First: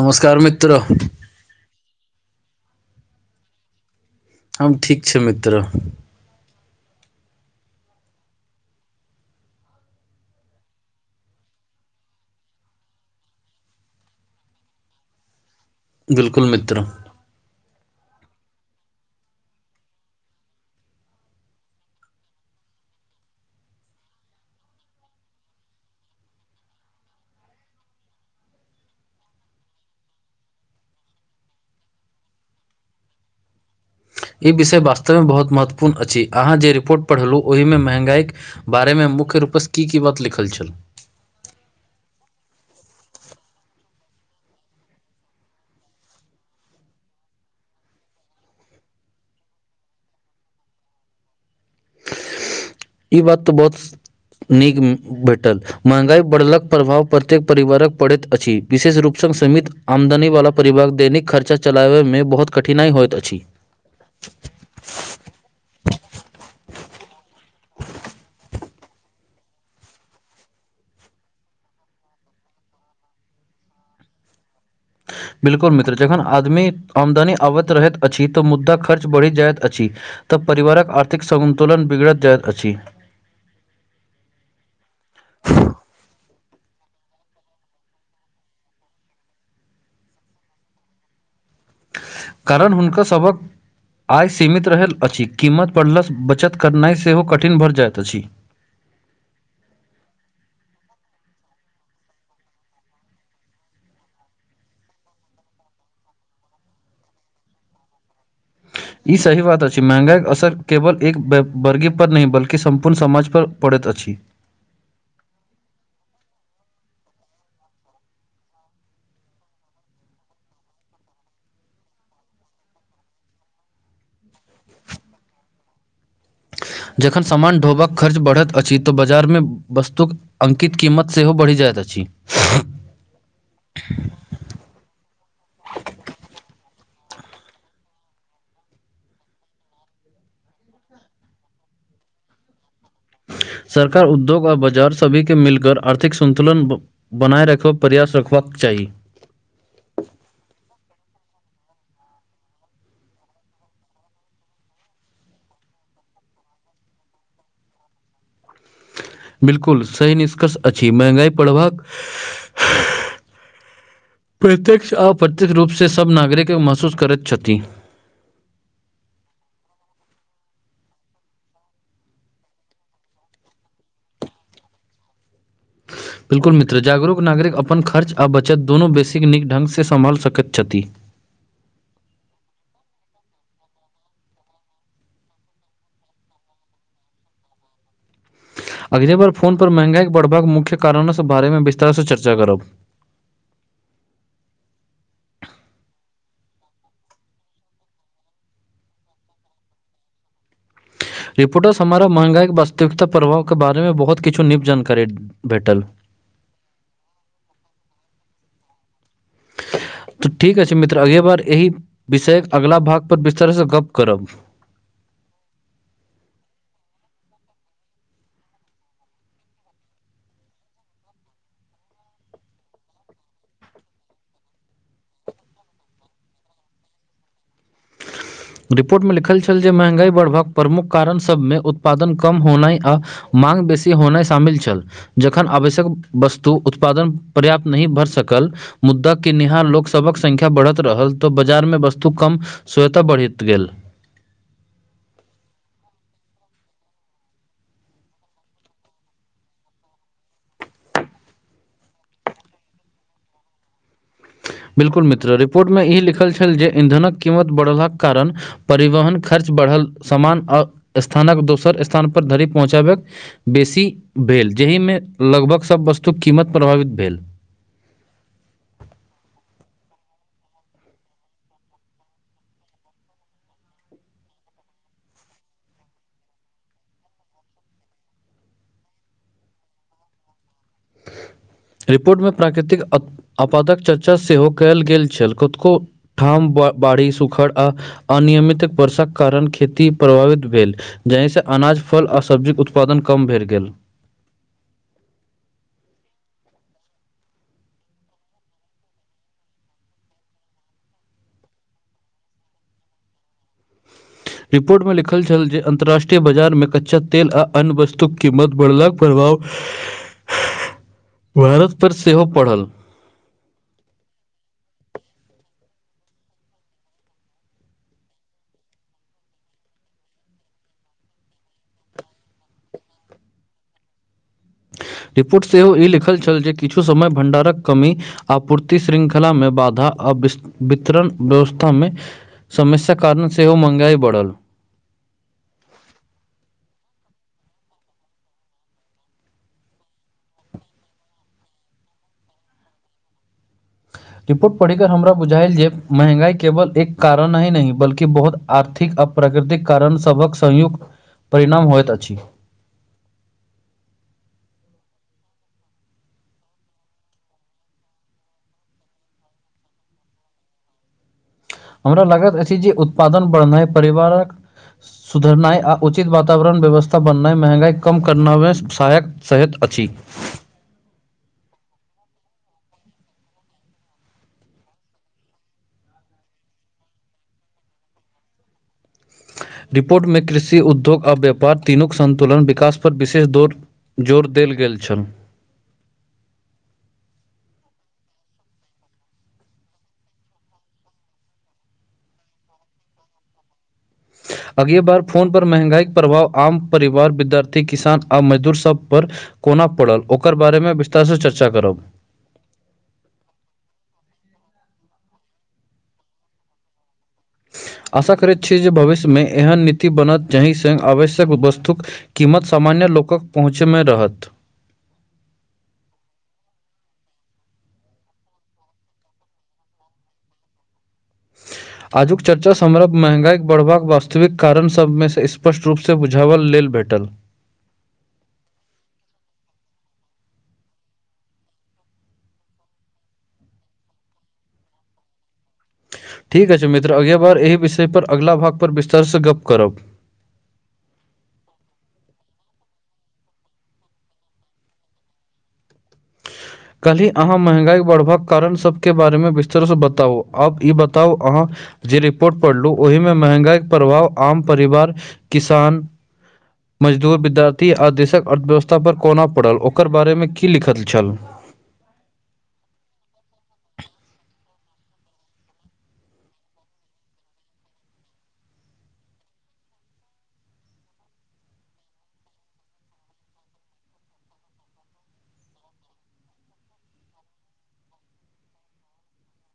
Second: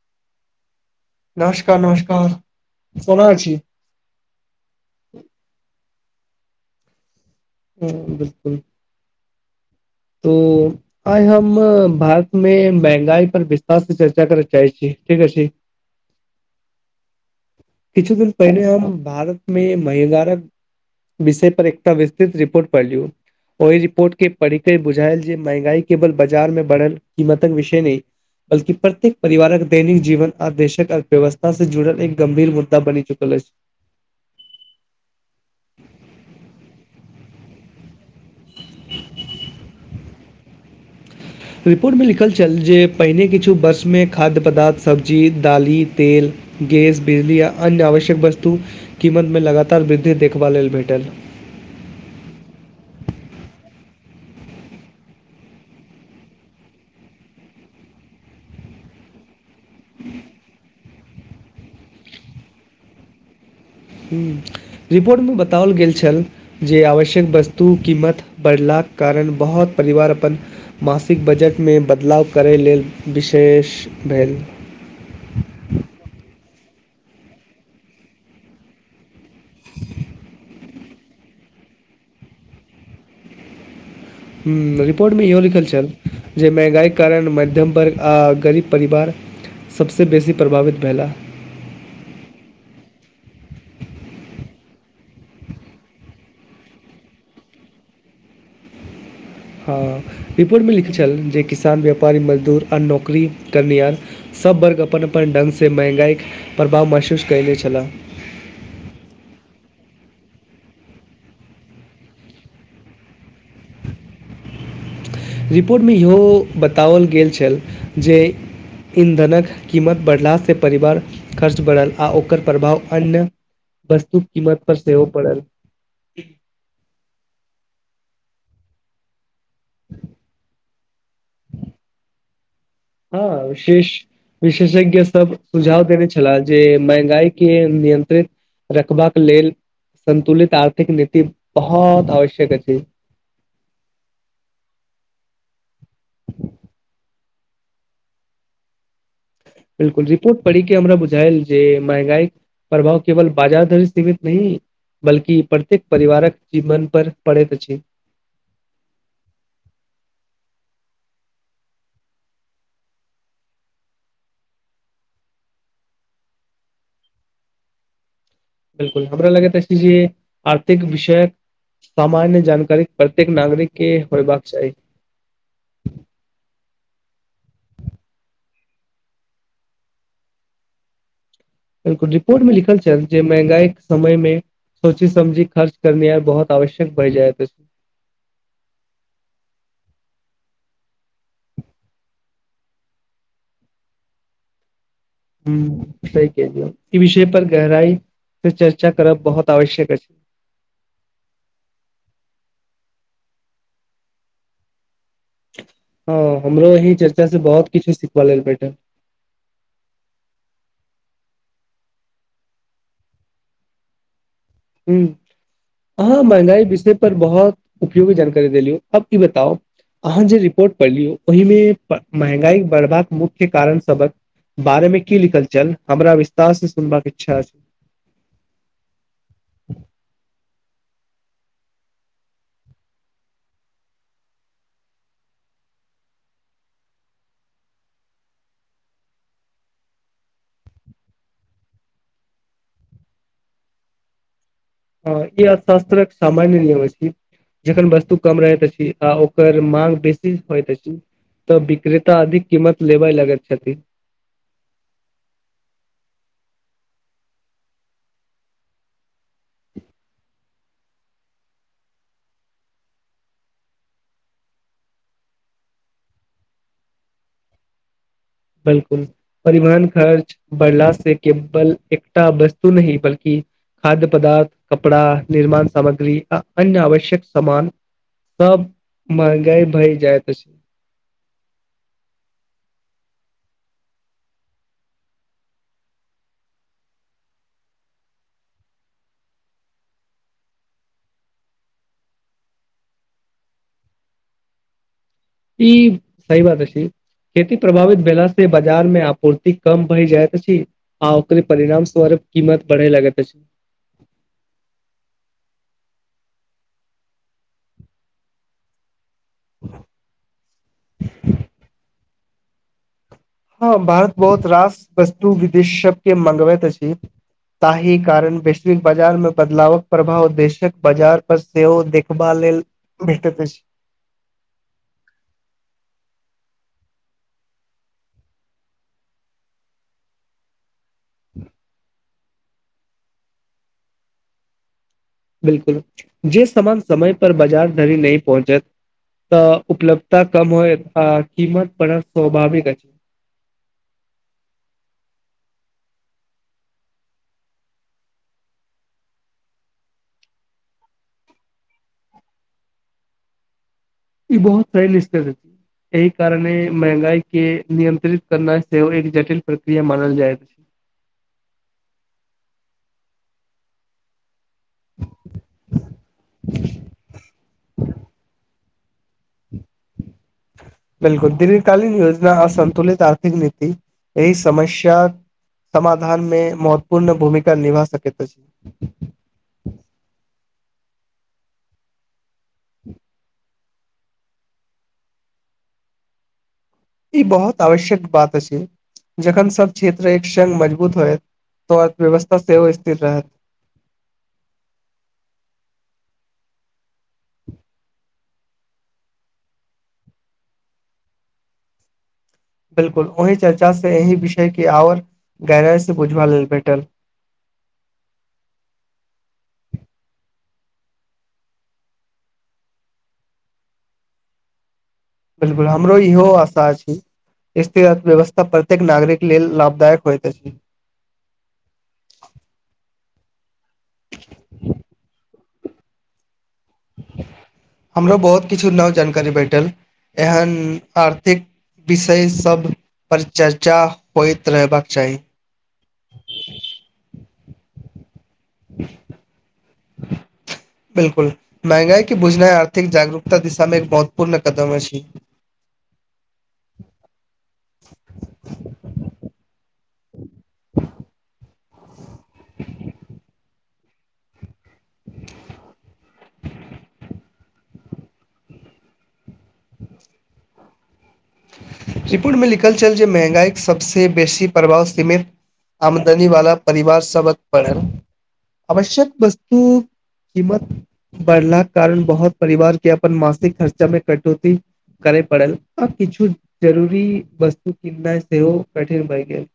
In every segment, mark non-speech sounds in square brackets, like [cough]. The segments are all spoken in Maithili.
नमस्कार मित्र। नमस्कार नमस्कार [unintelligible] अछि। हम ठीक छे मित्र। [unintelligible] आइ हम भारत मे महंगाई पर विस्तार से चर्चा करैत चाहै छी ठीक अछि। बिलकुल मित्र। किछु दिन पहिनेे हम भारत मे महिगारक विषय पर एकटा विस्तृत रिपोर्ट पढ़लियौ। ओहि रिपोर्ट के पढ़िक बुझायल जे महंगाई केवल बाजार में बढ़ल कीमतक विषय नहि बल्कि प्रत्येक परिवारक दैनिक जीवन आदेशक अर्थव्यवस्था से जुड़ल एक गंभीर मु [unintelligible] ई विषय वास्तवमे बहुत महत्वपूर्ण अछि अहाँ जे रिपोर्ट पढ़लहुँ ओहिमे महँगाई बारेमे मुख्य रूपसँ की की बात लिखल छल? रिपोर्टमे लिखल छल जे पहिने किछु वर्षमे खाद्य पदार्थ सब्जी दालि तेल गैस बिजली य अन्य आवश्यक वस्तु कीमत मे लगातार वृद्धि देखबा लेल भेटल। ई बात तऽ बहुत नीक भेटल। महँगाई बढ़लक प्रभाव प्रत्येक परिवारक पड़ैत अछि विशेष रूपसँ सीमित आमदनी वला परिवार दैनिक खर्चा चलाबयमे बहुत कठिनाइ होइत अछि। ह रिपोर्टमे बताओल गेल छल जे आवश्यक वस्तु कीमत बढ़लाक कारण बहुत परिवार अपन मासिक बजटमे बदलाव करै लेल विशेष भेल। बिल्कुल मित्र जखन आदमी आमदनी अबैत रहैत अछि तऽ मुद्दा खर्च बढ़ि जायत अछि तऽ परिवारक आर्थिक सतुलन बिगड़ल जायइत अछि। ह रिपोर्ट मे इहो लिखल छल। जे महँंगाई कारण मध्यम वर्ग आ गरीब परिवार सभसँ बेसी प्रभावित भेला। कारण हुनका सबहक आइ सीमित रहल अछि कीमत पढ़लसँ बचत करनाइ सेहो कठिन भऽ जाइत अछि। हँ रिपोर्टमे लिखल छल जे किसान व्यापारी मजदूर आ नौकरी करनिहार सभ वर्ग अपन अपन ढङ्ग से महंगाइके प्रभाव महसूस कयले छलाह। ई सही बात अछि महँगाइके असर केवल एक व वर्गीपर नहि बल्कि सम्पूर्ण समाज पर पड़ैत अछि। रिपोर्टमे इहो बताओल गेल छल जे ईंधनक कीमत बढ़लाासँ परिवार खर्च बढ़ल आ ओकर प्रभाव अन्य वस्तु कीमत पर सेहो पड़ल। जखन सामान ढोबाक खर्च बढ़ैत अछि तऽ बाजारमे वस्तुक अंकित कीमत सेहो बढ़ि जायत अछि। छी हँ विशेष विशेषज्ञ सब सुझाव देने छलाह जे महँंगाई के नियंत्रित रखबाक लेल संतुलित आर्थिक नीति बहुत आवश्यक अछि। सरकार उद्योग आ बाजार सभी के मिलकर आर्थिक सन्तुलन बनाए राखब प्रयास रखबाक चाही। बिल्कुल रिपोर्ट पढ़िके हमरा बुझायल जे महँंगाई प्रभाव केवल बाजार धरि सीमित नहि बल्कि प्रत्येक परिवारक जीवन पर पड़ैत अछि। बिलकुल सही निष्कर्ष अछि महँगाइ पढ़बाक प्रत्यक्ष अप्रत्यक्ष रूपसँ सभ नागरिक महसूस करैत छथि। बिलकुल हमरा लगैत अछि जे आर्थिक विषयक सामान्य जानकारी प्रत्येक नागरिक के होयबाक चाही। बिल्कुल मित्र जागरूक नागरिक अपन खर्च आ बचत दुोनू बेसी नीक ढङ्गसँ सम्हाल सकैत छथि। बिलकु रिपोर्ट मे लिखल छथ जे महंगाई के समय मे सोची समझी खर्च करनिहार बहुत आवश्यक भ जाएत अछि। अगली बार फोन पर महंगाई के बढ़बाक मुख्य कारणो बारे मे विस्तार से चर्चा करब। ह सही कहलयौ ई विषय पर गहराई से चर्चा करब बहुत आवश्यक अछि। रिपोर्टर् हमारा महंगगाईके वास्तविकता प्रभावके बारेमे बहुत किछु नीक जानकारी भेटल। हँ हमरो यही चर्चा से बहुत किछु सिखब लेल भेटल। तऽ ठीक अछि मित्र अगे बार एहि विषयक अगला भाग पर विस्तार से गप करब। हू आहा महंगाई विषय पर बहुत उपयोगी जानकारी देेली अब ई बताउ अहाँ जे रिपोर्ट पढ़लियौ ओहिमे महंगाई बढ़बाक मुख्य कारण सबक बारे मे की लिखल छल हमरा विस्तार से सुनबाक इच्छा रिपोर्टमे लिखल छल जे महंगाई बढ़बाक प्रमुख कारण सभमे उत्पादन कम होनाइ आ माँग बेसी होनाइ शामिल छल। जखन आवश्यक वस्तु उत्पादन पर्याप्त नहि भ सकल मुद्दा किनिहान लोक सभक संख्या बढ़त रहल तऽ बाजार मे वस्तु कम स्वेता बढ़त त गेल। ह ई अशास्त्र एक सामान्य नियम अछि। जखन वस्तु कम रहैत अछि आ ओकर मांग बेसी होइत अछि। तऽ विक्रेता अधिक कीमत लेब लगैत छथि। बिलकुल मित्र रिपोर्टमे ई लिखल छल जे ईंधनक कीमत बढ़लक कारण परिवहन खर्च बढ़ल समान आ स्थानक दोसर स्थानपर धरि पहुँचाबै बेसी भेल जहिमे लगभग सभ वस्तु कीमत प्रभावित भेल। बिल्कुल परिवहन खर्च बढ़ला से केवल एकटा वस्तु नहि बल्कि खाद्य पदार्थ कपड़ा निर्माण सामग्री आ अन्य आवश्यक सामान सब महंगाई भई जाइत अछी। रिपोर्टमे प्राकृतिक अत उत्तपादक चर्चा सेहो कयल गेल छेल कतकौ ठाम बाढ़ी सुखड़ आ अनियमित वर्षाक कारण खेती प्रभावित भेल। जाहिसँ अनाज फल आ सब्जीक उत्पादन कम भेल गेल। ई सही बात अछी। खेती प्रभावित भेला से बाजार मे आपूर्ति कम भय जाइत अछि। आ ओकरे परिणाम स्वरे कीमत बढ़ै लागेत अछि। रिपोर्ट मे लिखल छल जे अन्तर्राष्ट्रीय बाजार मे कच्चा तेल आ अन्य वस्तुक कीमत बढ़लक प्रभाव भारत पर सेहो पड़ल। हँ भारत बहुत रास वस्तु विदेश सब के मंगबैत अछि। ताहि कारण वैश्विक बाजार में बदलावक प्रभाव देशक बाजार पर सेहो देखभाल लेल भेटैत अछि। रिपोर्ट सेहो ई लिखल छल जे किछु समय भण्डारक कमी आपूर्ति श्रृंखलामे बाधा अबिस्त वितरण व्यवस्थामे समस्याक कारण सेहो महंगाई बढ़ल बिल्कुल जे सामान समय पर बाजार धरि नहि पहुँचत तऽ उपलब्धता कम होएत आ किमत बड़ा स्वभाविक अछि। रिपोर्ट पढ़ के हमरा बुझायल जे महंगाई केवल एक कारणही नहि बल्कि बहुत आर्थिक आ प्राकृतिक कारण सबक संयुक्त परिणाम होइत अछि। ई बहुत फैल [unintelligible] एहि कारणे महंगाई के नियंत्रित करना सेहो एक जटिल प्रक्रिया मानल जायैत हमरा लगैत अछि जे उत्पादन बढ़नाइ परिवारक सुधरनाइ, उचित वातावरण व्यवस्था बननाइ, महँगाई कम करनाइ व सहायक। सहित अछि। बिल्कुल, दीर्घकालीन योजना, असन्तुलित आर्थिक नीति एहि समस्या। समाधानमे महत्वपूर्ण भूमिका निभा सकैत अछि। रिपोर्टमे कृषि, उद्योग आ व्यापार तीनूके सन्तुलित विकास पर विशेष जोर जोर देल गेल छन। ई बहुत आवश्यक बात अछि। जखन सभ क्षेत्र एकसंग मजबूत होयत तऽ अर्थव्यवस्था सेहो स्थिर रहत। [inaudible] आगाँ बेर फोन पर महँगाईक प्रभाव आम परिवार, विद्यार्थी, किसान आ मजदूरसभ पर। कोना पड़ल, ओकर बारेमे विस्तारसँ चर्चा करब। बिल्कुल, ओहि चर्चासँ एहि विषयके आओर गहराइसँ बुझबाक लेल भेटल। आशा करैत छी जे भविष्यमे एहन नीति बनत जाहिसँ आवश्यक वस्तुक कीमत सामान्य लोकक पहुँचमे रहत। बिल्कुल, हमरो इहो आशा छै। स्थिर अर्थव्यवस्था प्रत्येक नागरिक लेल लाभदायक होइत अछि। [inaudible] आजुक चर्चामे महँगाई बढ़बाक वास्तविक कारणसभके स्पष्ट रूपसँ बुझबाक लेल भेटल। हमरो बहुत किछु नव जानकारी भेटल, एहन आर्थिक विषयसभ पर चर्चा होइत रहबाक चाही। ठीक अछि मित्र, अगिला बेर एहि विषयपर अगिला भागमे विस्तारसँ गप्प करब। बिल्कुल, महँगाईके बुझनाइ आर्थिक जागरूकताक दिशामे एक महत्वपूर्ण कदम अछि। [inaudible] कली अहाँ महँगाई बढ़बाक कारणसभके बारेमे विस्तारसँ बताउ, आब ई बताउ अहाँ। जे रिपोर्ट पढ़लहुँ, ओहिमे महँगाईक प्रभाव आम परिवार, किसान। मजदूर, विद्यार्थी आ देशक अर्थव्यवस्था पर कोना पड़ल, ओकर बारेमे की लिखल छल रिपोर्टमे लिखल छल जे महँगाईके सभसे बेसी प्रभाव सीमित। आमदनी वाला परिवारसभ परल, आवश्यक वस्तुक कीमत बढ़ला कारण बहुत परिवारके अपन मासिक खर्चामे कटौती करय पड़ल आ किछु जरूरी वस्तु किनाइ सेहो कठिन भऽ गेल।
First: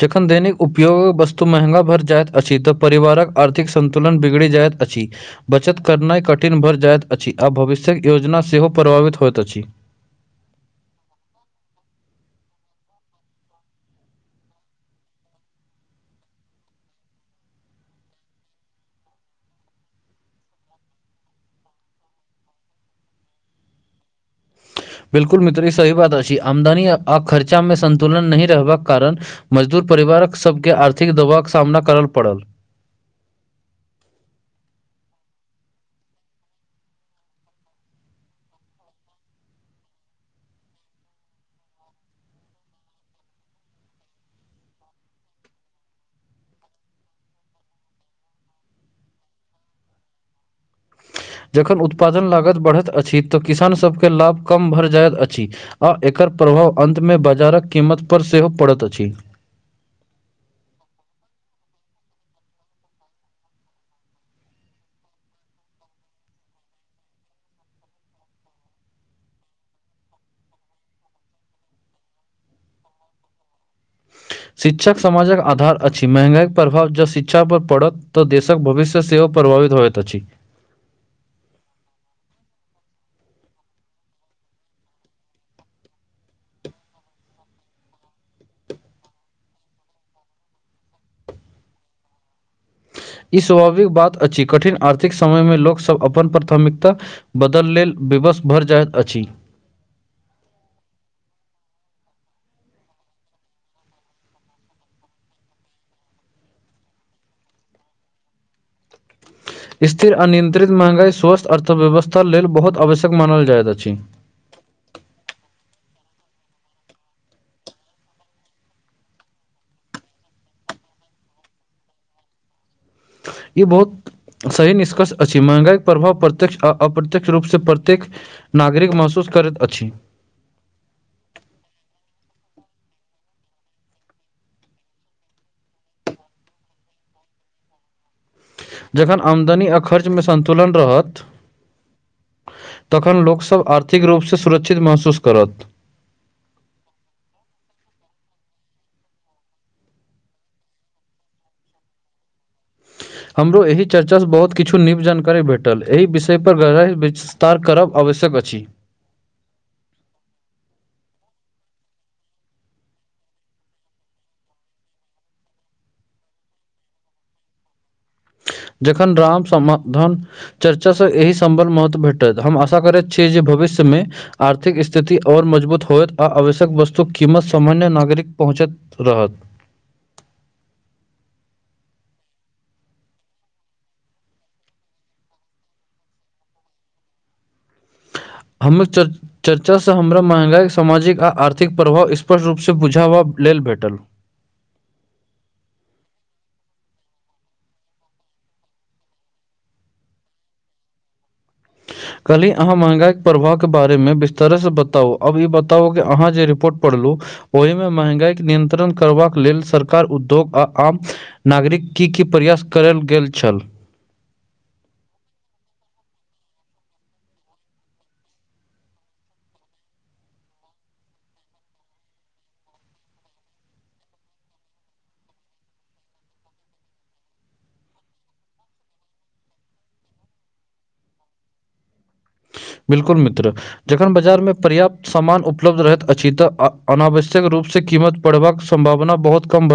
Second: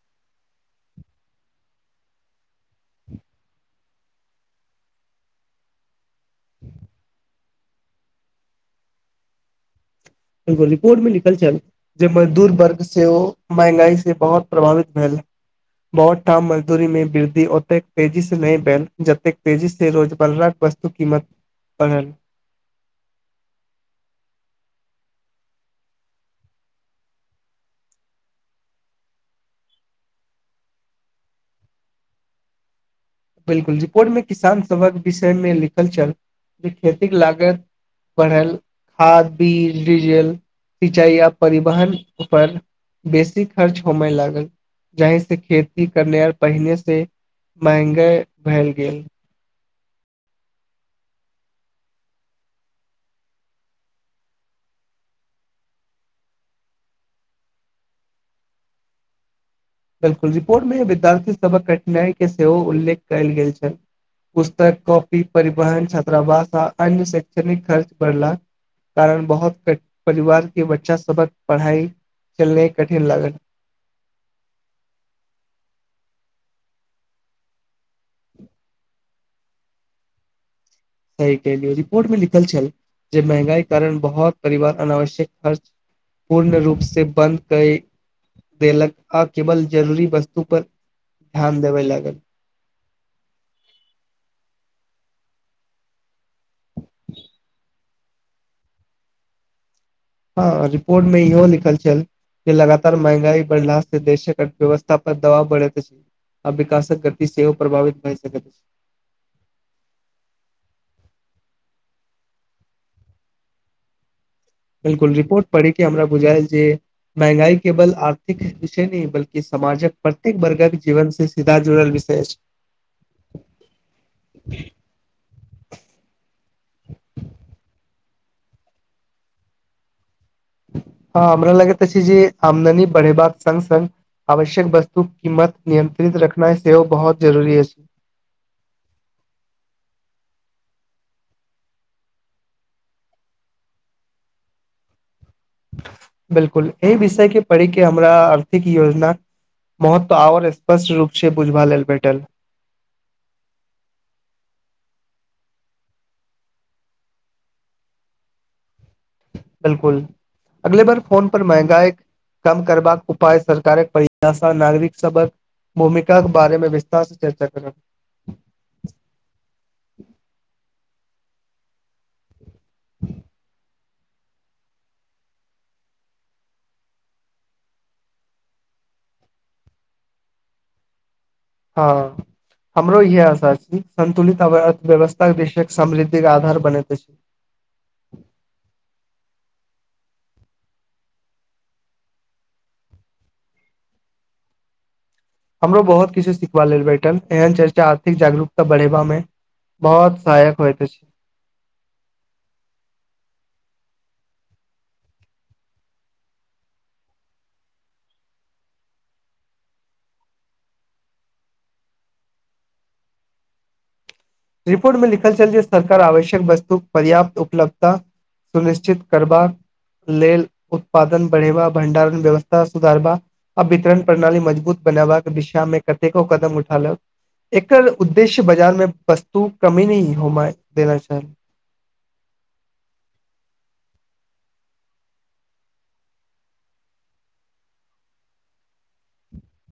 जखन दैनिक उपयोगक वस्तु महँग भरि जाइत अछि तऽ परिवारक आर्थिक। सन्तुलन बिगड़ि जाइत अछि। बचत करनाइ कठिन भऽ जाइत अछि आ भविष्यक योजना सेहो प्रभावित होइत अछि। रिपोर्टमे लिखल छल। जे मजदूर वर्ग सेहो महँगाईसँ बहुत प्रभावित भेल। बहुत ठाम मजदूरीमे वृद्धि ओतेक तेजीसँ नहि भेल जतेक तेजीसँ रोजमर्रा बस कीमत परल। बिल्कुल मित्र, ई सही बात अछि। आमदनी आ खर्चामे सन्तुलन नहि रहबाक कारण मजदूर परिवारके सभके आर्थिक दबावक सामना करय पड़ल। बिल्कुल जी, रिकॉर्डमे किसानसभक विषयमे लिखल छल जे खेतीक लागत। बढ़ल, खाद, बीज, डीजल। सिंचाई आ परिवहन पर बेसी खर्च होमय लागल। जाहिसँ खेती करनाइ आर पहिनेसँ महँग भऽ गेल। जखन उत्पादन लागत बढ़ैत अछि तऽ किसानसभके लाभ कम भऽ जाइत अछि। आ एकर प्रभाव अन्तमे बाजारक कीमत पर सेहो पड़ैत अछि। बिल्कुल, रिपोर्टमे विद्यार्थीसभक कठिनाइके सेहो उल्लेख कयल गेल छल। पुस्तक, कॉपी, परिवहन, छात्रावास आ अन्य शैक्षणिक खर्च बढ़ला। कारण बहुत परिवारके बच्चासभक पढ़ाइ चलायब कठिन लागल। शिक्षक समाजक आधार अछि। महँगाईक प्रभाव जँ शिक्षा पर पड़त तऽ देशक भविष्य सेहो प्रभावित होयत अछी सही कहलिय रिपोर्ट मे लिखल छल जे महंगाई कारण बहुत परिवार अनावश्यक खर्च पूर्ण रूप से बन्द कै दे देलक आ केवल जरूरी वस्तु पर ध्यान देबै लागल ई स्वाभाविक बात अछी कठिन आर्थिक समयमे लोकसभ अपन प्राथमिकता बदल लेल विवश भर जाइत अछी हँ रिपोर्ट मे इहो लिखल छल कि लगातार महंगाई बढ़ला से देशक अर्थव्यवस्था पर दबाव बढ़े अछ आ विकासक गती सेहो प्रभावित भ सकै स्थिर अनियंत्रित महगाई स्वस्थ अर्थव्यवस्था लेल बहुत आवश्यक मानल जाइत अछि बिल्कुल रिपोर्ट पढ़िके हमरा बुझायल जे महंँगाई केवल आर्थिक विषय नहि बल्कि समाजक प्रत्येक वर्गक जीवन से सीधा जुड़ल विषय छै [inaudible] ई बहुत सही निष्कर्ष अछि महगई के प्रभाव प्रत्यक्ष आ अप्रत्य्यक्ष रूप से प्रत्येक नागरिक महसूस करैत अछि हँ हमरा लगैत अछि जे आमदनी बढ़े बाग संग संग आवश्यक वस्तु कीमत नियंत्रित रखनाइ सेहो बहुत जरुरी अछि जखन आमदनी आ खर्चमे सन्तुलन रहत तखन लोकसभ आर्थिक रूप सँ सुरक्षित महसूस करत बिलकुल एहि विषय के पढ़िके हमरा आर्थिक योजना महत्व आओर स्पष्ट रूप से बुझबा लेल भेटल हमरो एहि चर्चासँ बहुत किछु नीव जानकारी भेटल एहि विषय पर राय विच स्तार करब आवश्यक अछि बिलकुल अगले बार फोन पर महंँगाई कम करबाक उपाय सरकारक परयषा नागरिक सबक भूमिका के बारेमे विस्तारसँ चर्चा करब जखन राम समाधन चर्चा सँ एहि संबल महत्व भेटत हम आशा करैत छीयै जे भविष्य में आर्थिक स्थिति और मजबूत होय आ आवश्यक वस्तु कीमत सामान्य नागरिक पहुँचत तऽरहत हँ हमरो इहे आशा छी संतुलित अर्थव्यवस्था के विषय समृद्धिक के आधार बनति अछ हमहुँ च चर्चासँ हमरा महगाई सामाजिक आ आर्थिक प्रभाव स्पष्ट रूपस बुझावा लेल भेटल हमरो बहुत किछु सिखबा लेल बैठल एहन चर्चा आर्थिक जागरूकता बढ़ेबा मे बहुत सहायक होत अछ कहली अहाँ महँगाईके प्रवाहके बारेमे विस्तर से बताउ आब ई बताउ कि अहाँ जे रिपोर्ट पढ़लू ओहिमे महंगाई नियंत्रण करबाक लेल सरकार उद्योग आ आम नागरिक की की प्रयास करल गेल छल रिपोर्ट में लिखल चल सरकार आवश्यक वस्तु पर्याप्त उपलब्धता सुनिश्चित करबाक लेल उत्पादन बढ़ेबा भण्डारण व्यवस्था सुधारबा आ वितरण प्रणाली मजबूत बनाबाक विशा मे कतेको कदम उठा लक एकर उद्देश्य बाजार में वस्तु कमी न हो देमा चाही बिल्कुल मित्र जखन बाजार मे पर्याप्त सामान उपलब्ध रहैत अछि तऽ अनावश्यक रूपसँ कीमत पड़बक सम्भावना बहुत कम भऽ